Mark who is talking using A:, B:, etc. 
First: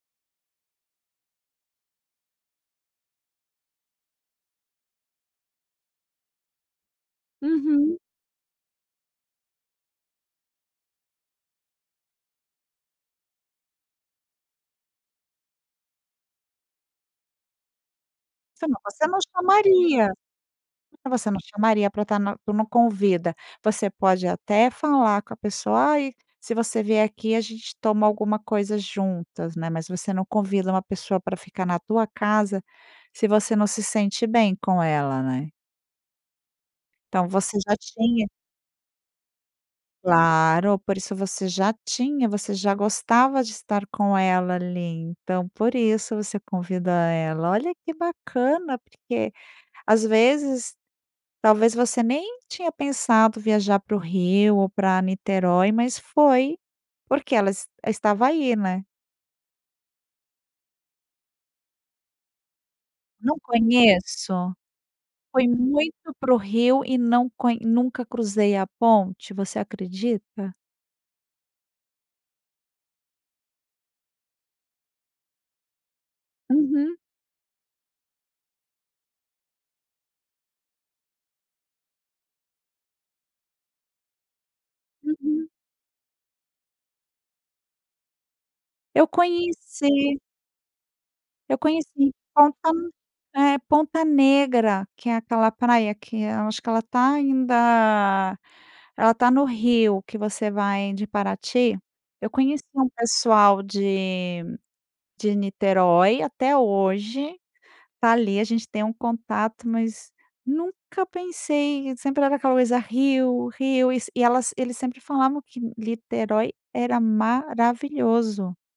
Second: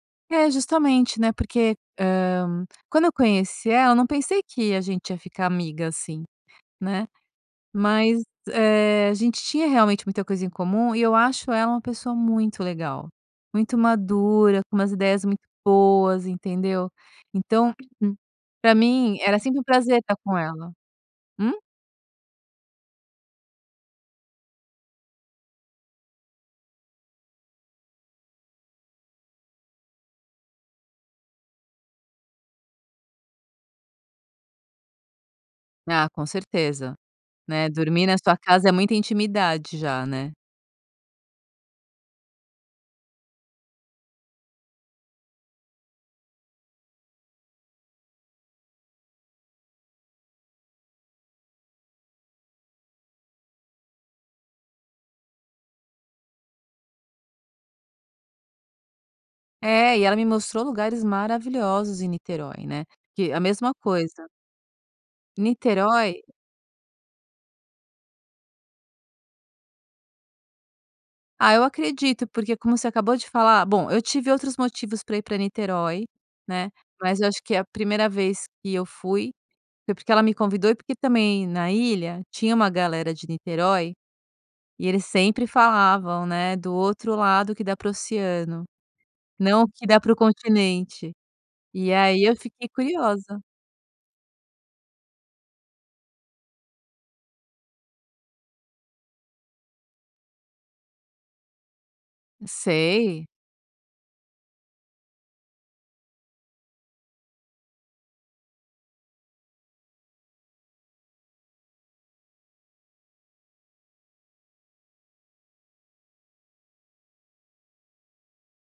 A: É, justamente, né, porque, hã, quando eu conheci ela, eu não pensei que a gente ia ficar amiga, assim, né.
B: Uhum.
A: Mas, eh, a gente tinha, realmente, muita coisa em comum. E, eu acho ela uma pessoa muito legal. Muito madura, com umas ideias muito boas, entendeu. Então, m
B: Sim.
A: pra
B: Mas, você
A: mim,
B: não
A: era sempre um prazer
B: chamaria.
A: estar com ela.
B: Mas, você não
A: Hum?
B: chamaria pra estar nu para uma convida. Você pode, até, falar com a pessoa: "Ai, se você vier aqui, a gente toma alguma coisa juntas.", né. Mas, você não convida uma pessoa pra ficar na tua casa, se você não se sente bem com ela, né.
A: Ah, com certeza,
B: Então, você
A: né.
B: já
A: Dormir na
B: tinha
A: sua casa, é muita intimidade já, né.
B: Claro. Por isso, você já tinha, você já gostava de estar com ela, ali. Então, por isso, você convidou ela. Olha, que bacana, porque, às vezes, talvez, você nem tinha pensado viajar para o Rio, ou pra Niterói. Mas, foi porque ela es estava aí, né.
A: É, e ela me mostrou lugares maravilhosos em Niterói, né, que
B: Não
A: a mesma coisa
B: conheço. Fui muito
A: Niterói.
B: para o Rio e não conh nunca cruzei a ponte. Você acredita?
A: Ah, eu acredito, porque como você acabou de falar, bom, eu tive outros motivos pra ir pra Niterói, né.
B: Uhum.
A: Mas, eu acho que a primeira vez que eu fui, foi porque ela me convidou e porque também na ilha tinha uma galera de Niterói e, eles sempre
B: Uhum.
A: falavam, né, do outro lado que dá para o oceano,
B: Eu
A: não, o que dá para o
B: conheci
A: continente.
B: Eu conheci
A: E aí, eu fiquei
B: Ponta,
A: curiosa.
B: é, Ponta Negra, que é aquela praia que, eu acho que, ela tá ainda, ela tá no Rio, que você vai de Paraty. Eu conheci um
A: Sei.
B: pessoal de de Niterói até hoje, tá ali, a gente tem um contato mas nunca pensei. E, sempre era aquela coisa Rio, Rio e elas eles sempre falavam que Niterói era maravilhoso.